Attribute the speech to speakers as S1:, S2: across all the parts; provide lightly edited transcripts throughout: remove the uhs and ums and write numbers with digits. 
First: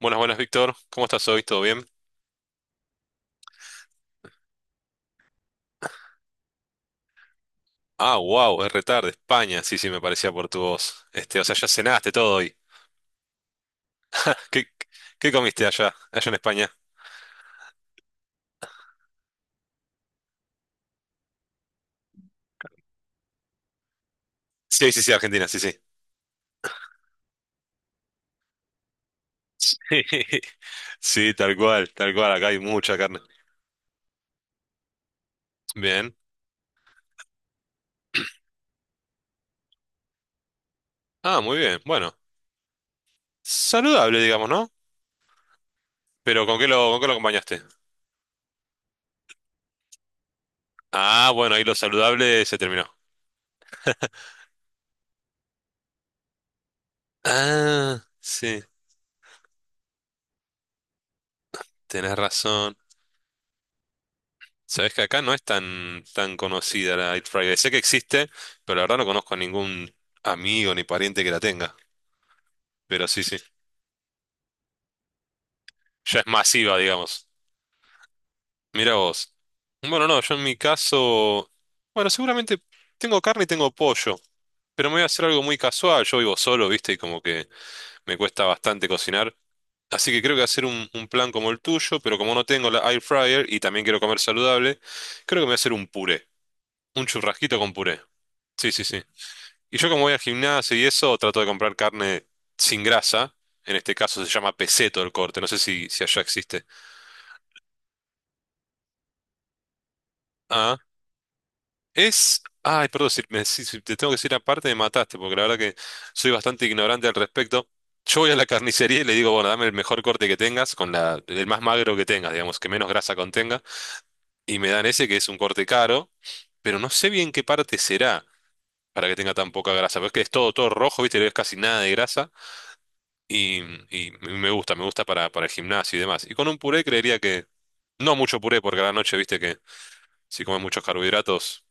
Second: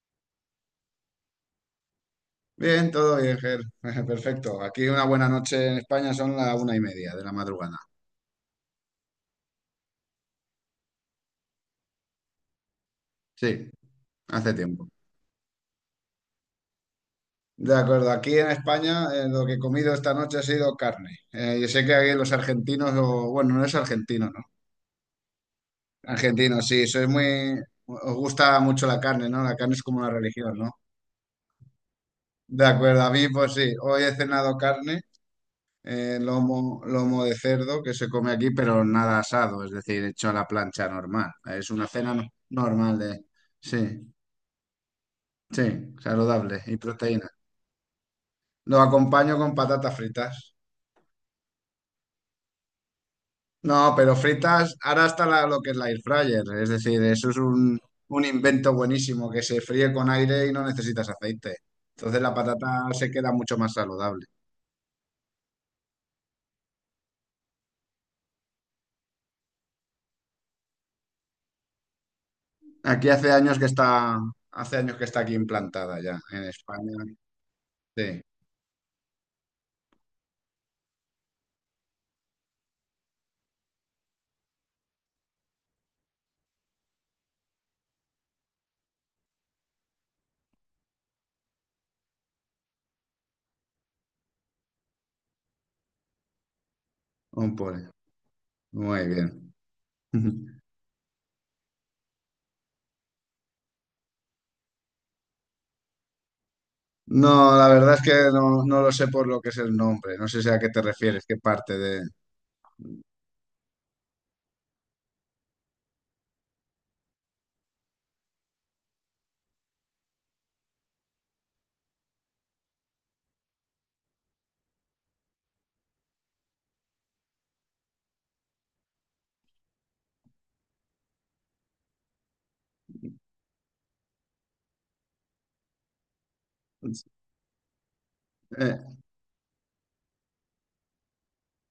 S1: Buenas, buenas, Víctor. ¿Cómo estás hoy? ¿Todo bien?
S2: Bien, todo bien, Ger. Perfecto. Aquí una buena noche en España son las 1:30 de la madrugada.
S1: Ah, wow, es retarde, España. Sí, sí, me parecía por tu voz. Este, o sea, ya cenaste todo hoy.
S2: Sí, hace
S1: ¿Qué,
S2: tiempo.
S1: qué comiste allá en España?
S2: De acuerdo, aquí en España lo que he comido esta noche ha sido carne. Yo sé que aquí los argentinos, o, bueno, no es argentino, ¿no?
S1: Sí, sí, sí, Argentina, sí, sí.
S2: Argentino, sí, sois muy... Os gusta mucho la carne, ¿no? La carne
S1: Sí,
S2: es como una religión, ¿no?
S1: sí, tal cual, tal cual. Acá hay
S2: De
S1: mucha
S2: acuerdo, a
S1: carne.
S2: mí pues sí, hoy he cenado carne,
S1: Bien.
S2: lomo de cerdo que se come aquí, pero nada asado, es decir, hecho a la plancha normal.
S1: Ah, muy
S2: Es
S1: bien.
S2: una
S1: Bueno,
S2: cena normal de... Sí,
S1: saludable, digamos, ¿no?
S2: sí,
S1: Pero ¿con
S2: saludable
S1: qué
S2: y
S1: lo, con qué lo
S2: proteína.
S1: acompañaste?
S2: Lo acompaño con patatas fritas.
S1: Ah, bueno, ahí lo saludable se terminó.
S2: No, pero fritas, ahora está lo que es la air fryer, es decir, eso es un,
S1: Ah,
S2: un
S1: sí,
S2: invento buenísimo que se fríe con aire y no necesitas aceite.
S1: tenés
S2: Entonces la
S1: razón.
S2: patata se queda mucho más saludable.
S1: Sabes que acá no es tan conocida la Eat Friday. Sé que existe, pero la verdad no conozco a ningún amigo ni pariente que la tenga. Pero
S2: Aquí
S1: sí, sí.
S2: hace años que está aquí implantada ya,
S1: Ya es
S2: en
S1: masiva,
S2: España.
S1: digamos.
S2: Sí,
S1: Mira vos. Bueno, no, yo en mi caso. Bueno, seguramente tengo carne y tengo pollo. Pero me voy a hacer algo muy casual. Yo vivo solo, ¿viste? Y como que me cuesta bastante cocinar. Así que creo que hacer un plan como el tuyo, pero como no tengo la air fryer y también quiero comer saludable, creo que me voy a hacer un puré. Un
S2: un
S1: churrasquito con
S2: poco.
S1: puré. Sí, sí, sí.
S2: Muy bien.
S1: Y yo como voy al gimnasio y eso, trato de comprar carne sin grasa. En este caso se llama peseto el corte, no sé si allá existe.
S2: No, la verdad es que no lo sé por lo que es el nombre. No sé si a qué
S1: Ah,
S2: te refieres, qué parte de...
S1: es... Ay, perdón, si, si te tengo que decir aparte me mataste, porque la verdad que soy bastante ignorante al respecto. Yo voy a la carnicería y le digo, bueno, dame el mejor corte que tengas, con la, el más magro que tengas, digamos, que menos grasa contenga. Y me dan ese que es un corte caro, pero no sé bien qué parte será para que tenga tan poca grasa. Porque es que es todo, todo rojo, ¿viste? No es casi nada de grasa. Y, y me gusta para el gimnasio y demás. Y con un puré creería que no mucho puré, porque
S2: Eh,
S1: a la noche, viste que si comes muchos carbohidratos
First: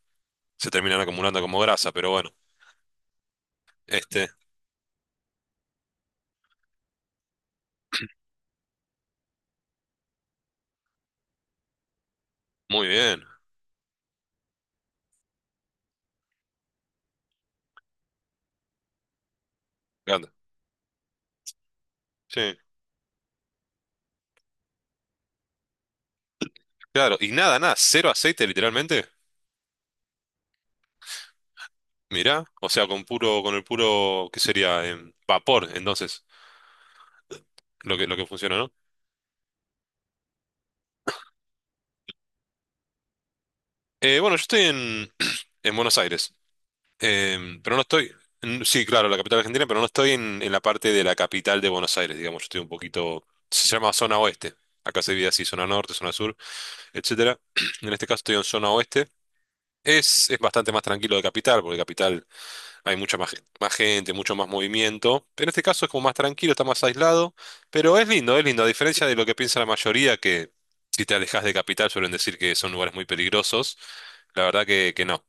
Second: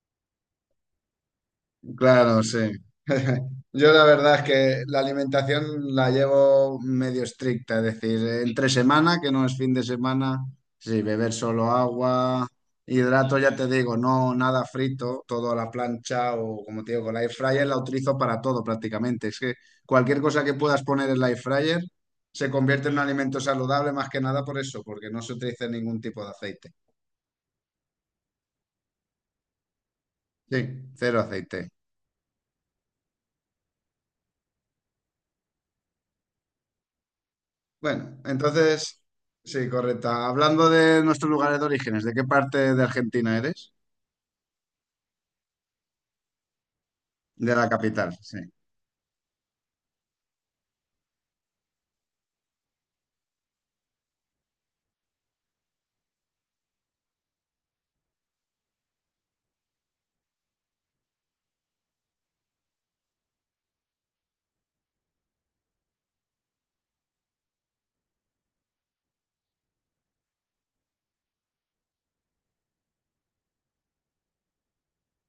S1: se terminan acumulando como grasa, pero bueno,
S2: Claro, sí. Yo la
S1: este,
S2: verdad es que la alimentación la llevo medio estricta, es decir, entre semana, que no es fin de semana, sí, beber solo agua,
S1: muy bien,
S2: hidrato, ya te digo, no nada frito, todo a la plancha o como te digo, con la air fryer la utilizo para todo prácticamente. Es que cualquier
S1: grande.
S2: cosa que puedas poner en la air fryer se
S1: Sí,
S2: convierte en un alimento saludable más que nada por eso, porque no se utiliza ningún tipo de aceite.
S1: claro, y nada, nada, cero aceite literalmente.
S2: Sí, cero aceite.
S1: Mirá, o sea, con puro, con el puro, ¿qué sería? Vapor, entonces, lo que, lo
S2: Bueno,
S1: que funciona, ¿no?
S2: entonces, sí, correcta. Hablando de nuestros lugares de orígenes, ¿de qué parte de Argentina eres?
S1: Bueno, yo estoy en Buenos Aires.
S2: De la
S1: Pero no estoy,
S2: capital, sí,
S1: sí, claro, la capital argentina, pero no estoy en la parte de la capital de Buenos Aires, digamos, yo estoy un poquito, se llama zona oeste, acá se divide así, zona norte, zona sur, etcétera. En este caso estoy en zona oeste. Es bastante más tranquilo de capital, porque capital hay mucha más, más gente, mucho más movimiento. En este caso es como más tranquilo, está más aislado, pero es lindo, a diferencia de lo que piensa la mayoría, que si te alejas de capital suelen decir que son lugares muy peligrosos. La verdad que no.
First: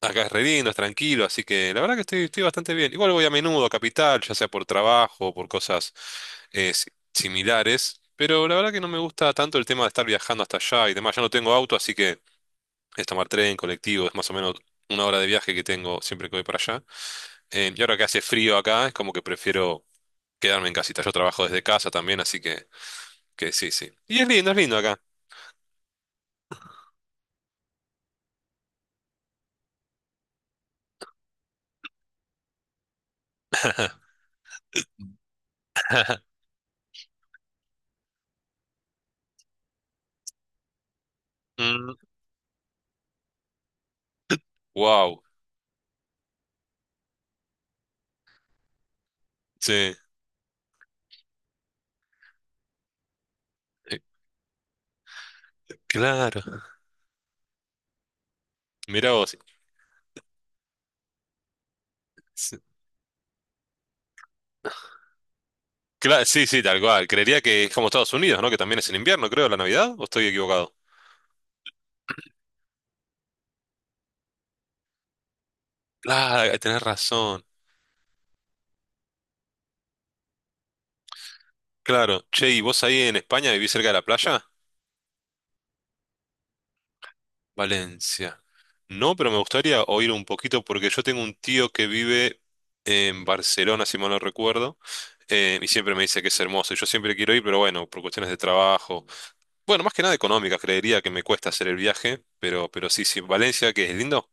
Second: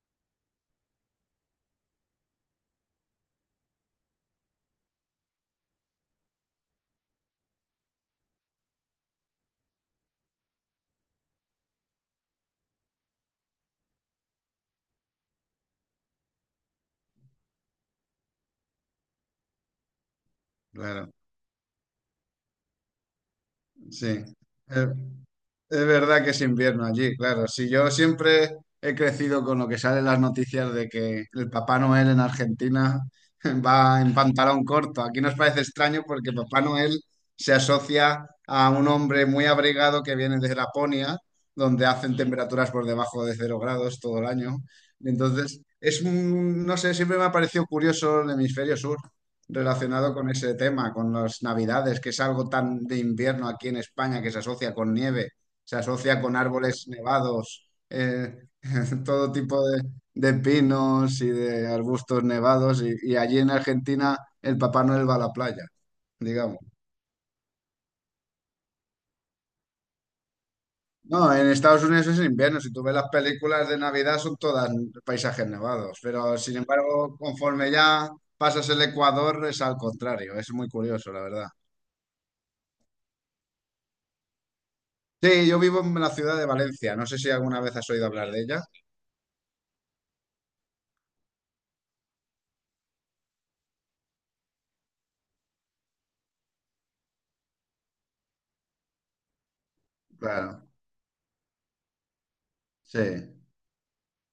S1: Acá es re lindo, es tranquilo, así que la verdad que estoy, estoy bastante bien. Igual voy a menudo a Capital, ya sea por trabajo o por cosas similares, pero la verdad que no me gusta tanto el tema de estar viajando hasta allá y demás. Ya no tengo auto, así que es tomar tren, colectivo, es más o menos una hora de viaje que tengo siempre que voy para allá. Y ahora que hace frío acá, es como que prefiero quedarme en casita. Yo
S2: claro,
S1: trabajo desde casa también, así que sí, sí. Y
S2: sí.
S1: es lindo
S2: Eh,
S1: acá.
S2: Es verdad que es invierno allí, claro. Si yo siempre he crecido con lo que sale en las noticias de que el Papá Noel en Argentina va en pantalón corto. Aquí nos parece extraño porque Papá Noel se asocia a un hombre muy abrigado que viene de Laponia, donde
S1: Mm,
S2: hacen temperaturas por debajo de 0 grados todo el año.
S1: wow,
S2: Entonces, es un, no sé, siempre me ha parecido curioso el hemisferio sur
S1: sí,
S2: relacionado con ese tema, con las navidades, que es algo tan de invierno aquí en
S1: Eh,
S2: España que se asocia con nieve, se asocia con
S1: claro.
S2: árboles nevados,
S1: Mirá
S2: todo
S1: vos.
S2: tipo de pinos y de arbustos
S1: Sí.
S2: nevados, y allí en Argentina el Papá Noel va a la playa,
S1: Claro, sí,
S2: digamos.
S1: sí, tal cual. Creería que es como Estados Unidos, ¿no? Que también es en invierno, creo, la Navidad, ¿o estoy equivocado?
S2: No, en Estados Unidos es invierno, si tú ves las películas de Navidad son todas paisajes nevados, pero sin
S1: Claro, tenés
S2: embargo,
S1: razón.
S2: conforme ya pasas el Ecuador es al contrario, es muy curioso, la verdad.
S1: Claro. Che, ¿y vos ahí en España vivís cerca de la playa?
S2: Sí, yo vivo en la ciudad de Valencia, no sé si alguna vez has oído hablar de
S1: Valencia.
S2: ella.
S1: No, pero me gustaría oír un poquito porque yo tengo un tío que vive en Barcelona, si mal no recuerdo, y siempre me dice que es hermoso. Y yo siempre quiero ir, pero bueno, por cuestiones de trabajo. Bueno, más que nada económicas,
S2: Claro,
S1: creería que me cuesta hacer el viaje, pero sí, sí.
S2: sí.
S1: Valencia, que es lindo.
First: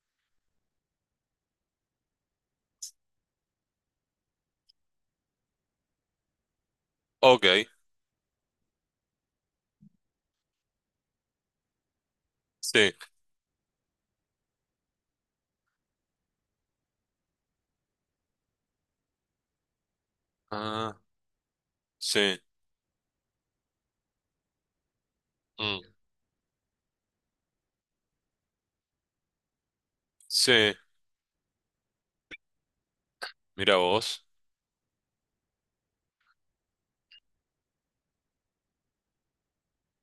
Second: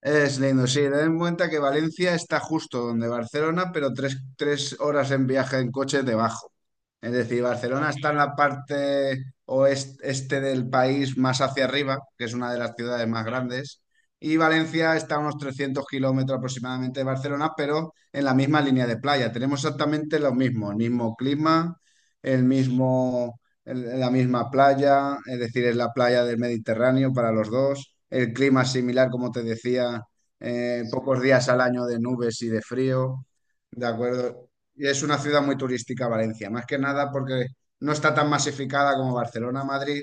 S2: Es lindo, sí, ten en cuenta que Valencia está justo donde Barcelona, pero tres horas en viaje en coche debajo. Es decir,
S1: Ok,
S2: Barcelona está en la parte oeste este del país más hacia arriba, que es una de las
S1: sí.
S2: ciudades más grandes, y Valencia está a unos 300 kilómetros aproximadamente de Barcelona, pero en la misma línea de playa. Tenemos exactamente lo mismo, el
S1: Ah,
S2: mismo clima,
S1: sí.
S2: el mismo la misma playa, es decir, es
S1: Mm,
S2: la playa del Mediterráneo para los dos. El clima es similar, como te decía,
S1: sí.
S2: pocos días al año de nubes y de frío,
S1: Mira
S2: ¿de
S1: vos.
S2: acuerdo? Y es una ciudad muy turística, Valencia, más que nada porque no está tan masificada como Barcelona, Madrid,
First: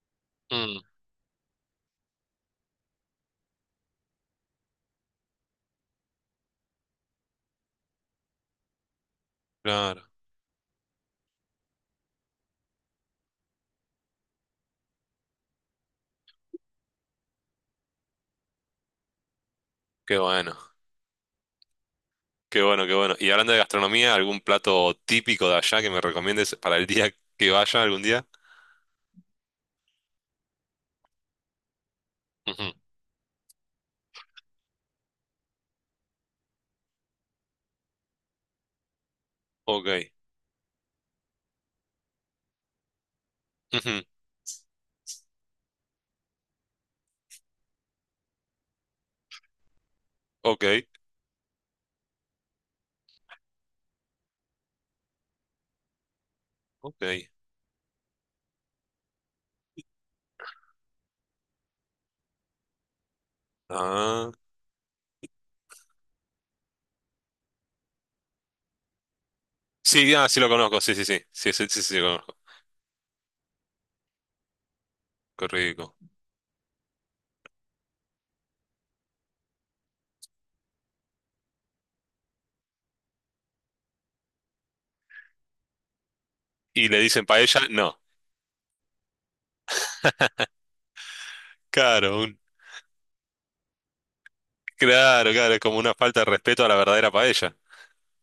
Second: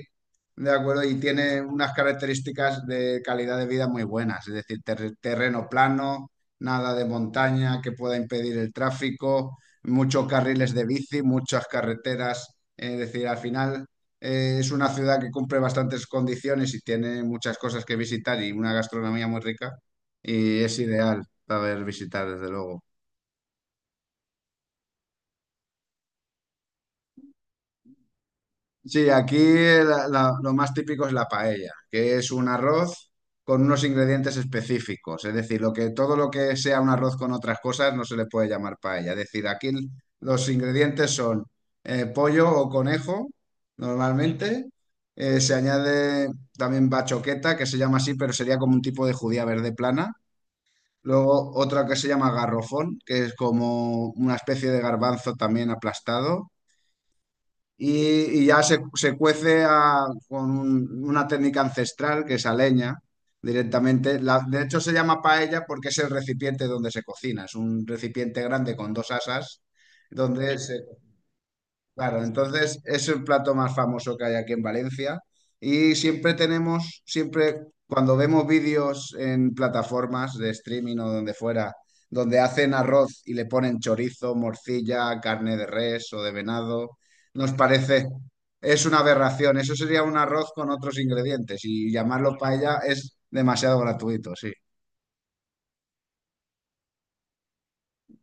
S2: ¿de
S1: Mm,
S2: acuerdo? Y tiene unas características de calidad de vida muy buenas, es decir, terreno plano, nada de montaña que pueda impedir el tráfico,
S1: claro.
S2: muchos carriles de bici, muchas carreteras. Es decir, al final es una ciudad que cumple bastantes condiciones y tiene muchas cosas que visitar y una gastronomía muy rica.
S1: Qué bueno.
S2: Y es ideal saber visitar, desde
S1: Qué
S2: luego.
S1: bueno, qué bueno. Y hablando de gastronomía, ¿algún plato típico de allá que me recomiendes para el día que vaya algún día?
S2: Sí, aquí lo más típico es la paella, que es un
S1: Ujú,
S2: arroz con unos ingredientes específicos. Es decir, lo que, todo lo que sea un arroz con otras cosas no se le puede llamar paella. Es decir, aquí
S1: Ok.
S2: los ingredientes son pollo o conejo,
S1: Ujú,
S2: normalmente. Se añade también bachoqueta, que se llama así, pero sería como un tipo de judía verde plana.
S1: Ok.
S2: Luego otra que se llama garrofón, que es como una especie de garbanzo también aplastado,
S1: Ok.
S2: y ya se cuece con una técnica ancestral que es a leña directamente.
S1: Ah.
S2: De hecho, se llama paella porque es el recipiente donde se cocina. Es un recipiente grande con dos asas
S1: Sí, ah, sí lo
S2: donde se
S1: conozco. Sí, sí, sí. Sí, sí, sí, sí lo
S2: Claro,
S1: conozco.
S2: entonces es el plato más famoso que hay aquí en Valencia,
S1: Qué rico.
S2: y siempre cuando vemos vídeos en plataformas de streaming o donde fuera, donde hacen arroz y le ponen chorizo, morcilla, carne de res o de
S1: ¿Y
S2: venado,
S1: le dicen
S2: nos
S1: paella? No.
S2: parece, es una aberración, eso sería un arroz con otros ingredientes y
S1: Claro,
S2: llamarlo
S1: un-
S2: paella es demasiado gratuito, sí.
S1: claro, claro. Es como una falta de respeto a la verdadera paella.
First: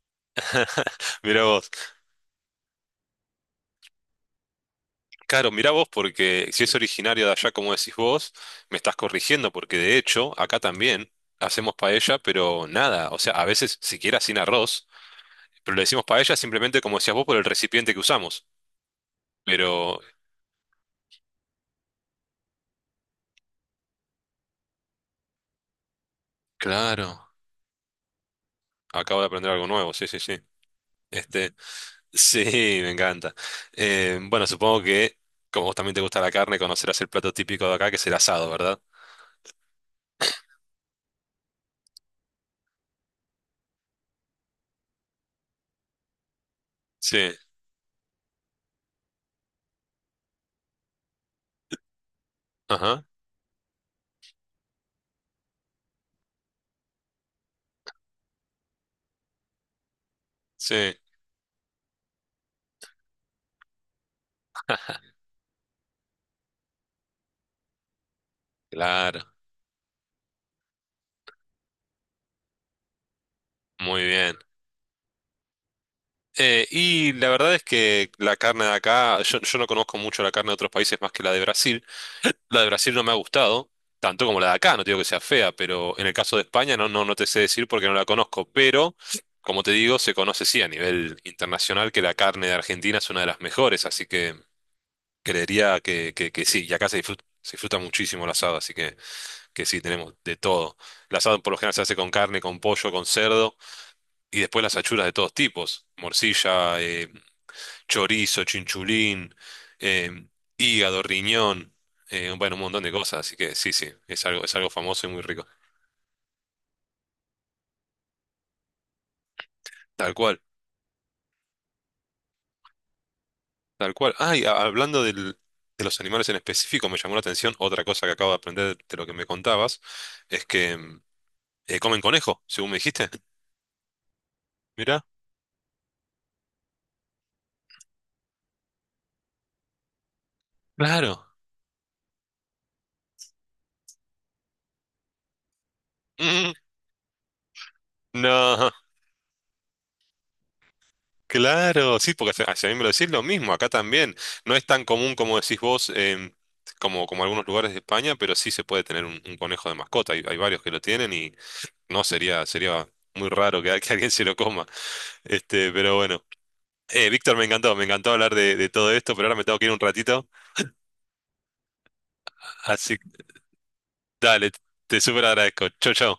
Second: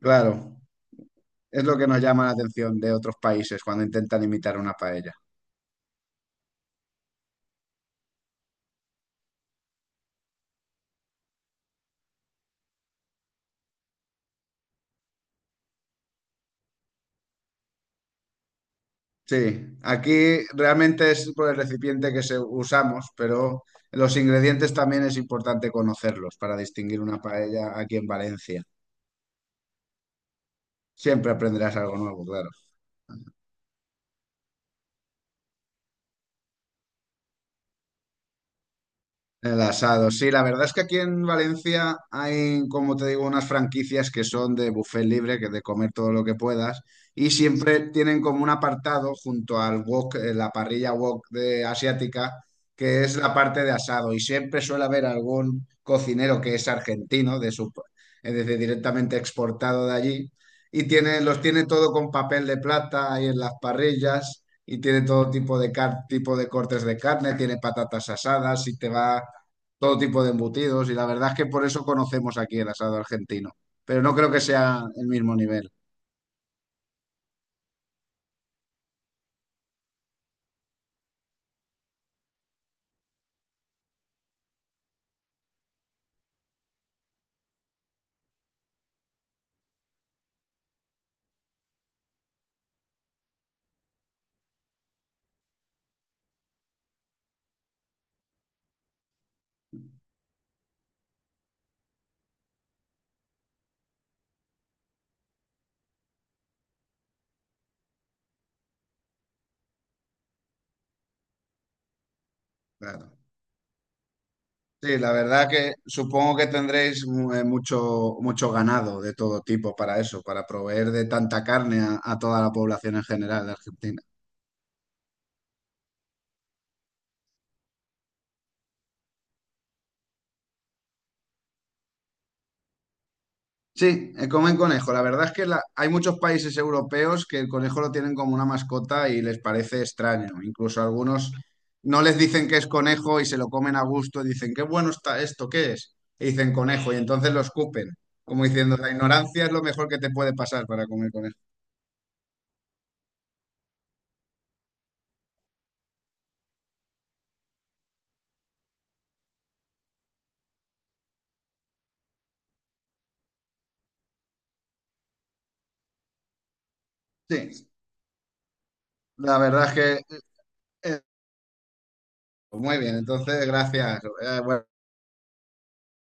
S2: Claro,
S1: Mira
S2: es
S1: vos.
S2: lo que nos llama la atención de otros países cuando intentan imitar una paella.
S1: Claro, mirá vos, porque si es originario de allá, como decís vos, me estás corrigiendo, porque de hecho, acá también hacemos paella, pero nada, o sea, a veces siquiera sin arroz, pero le decimos paella simplemente, como decías vos, por el recipiente que usamos.
S2: Sí,
S1: Pero,
S2: aquí realmente es por el recipiente que se usamos, pero los ingredientes también es importante conocerlos para distinguir
S1: claro,
S2: una paella aquí en Valencia.
S1: acabo de aprender algo nuevo, sí, sí, sí.
S2: Siempre
S1: Este,
S2: aprenderás algo nuevo,
S1: sí,
S2: claro.
S1: me encanta. Bueno, supongo que, como vos también te gusta la carne, conocerás el plato típico de acá, que es el asado, ¿verdad?
S2: El asado, sí, la verdad es que aquí en Valencia hay, como te digo, unas franquicias que son de buffet libre, que de comer todo lo que puedas,
S1: Sí,
S2: y siempre tienen como un apartado junto al wok, la parrilla wok de asiática,
S1: ajá,
S2: que es la parte de asado, y siempre suele haber algún cocinero que es argentino, de su, es decir, directamente exportado de allí,
S1: sí,
S2: y los tiene todo con papel de plata ahí en las parrillas, y tiene todo tipo de tipo de cortes de carne, tiene patatas asadas, y te va
S1: claro,
S2: todo tipo de embutidos y la verdad es que por eso conocemos aquí el asado argentino, pero
S1: muy
S2: no creo
S1: bien.
S2: que sea el mismo nivel.
S1: Y la verdad es que la carne de acá, yo no conozco mucho la carne de otros países más que la de Brasil. La de Brasil no me ha gustado, tanto como la de acá, no te digo que sea fea, pero en el caso de España no, no, no te sé decir porque no la conozco. Pero, como te digo, se conoce sí a nivel internacional que la carne de Argentina es una de las mejores, así que creería que sí. Y acá se disfruta muchísimo el asado, así que sí, tenemos de todo. El asado por lo general se hace con carne, con pollo, con cerdo y después las achuras de todos tipos, morcilla. Chorizo, chinchulín, em, hígado, riñón, bueno, un montón de
S2: Claro.
S1: cosas, así que sí, sí, es algo
S2: Sí,
S1: famoso
S2: la
S1: y muy rico.
S2: verdad que supongo que tendréis mucho ganado de todo tipo para
S1: Tal
S2: eso,
S1: cual,
S2: para proveer de tanta carne a toda la población en general de
S1: tal
S2: Argentina.
S1: cual. Hablando de los animales en específico, me llamó la atención otra cosa que acabo de aprender de lo que me contabas, es que comen conejo, según me dijiste.
S2: Sí, comen conejo. La
S1: Mirá,
S2: verdad es que hay muchos países europeos que el conejo lo tienen como una mascota y les parece extraño. Incluso
S1: claro.
S2: algunos no les dicen que es conejo y se lo comen a gusto y dicen, qué bueno está esto, ¿qué es? Y
S1: Mm,
S2: dicen conejo y entonces lo escupen, como
S1: no,
S2: diciendo, la ignorancia es lo mejor que te puede pasar para comer conejo.
S1: Claro, sí, porque a mí me lo decís lo mismo, acá también. No es tan común como decís vos, como, como algunos lugares de España, pero sí se puede tener un conejo de mascota. Hay varios que lo tienen y no sería, sería muy raro que, que alguien se lo coma. Este, pero bueno. Víctor,
S2: Sí,
S1: me encantó hablar de todo esto, pero ahora
S2: la
S1: me tengo que
S2: verdad
S1: ir un
S2: es que
S1: ratito.
S2: eh, pues muy bien.
S1: Así que
S2: Entonces, gracias. Eh,
S1: dale,
S2: bueno,
S1: te súper agradezco. Chau, chau.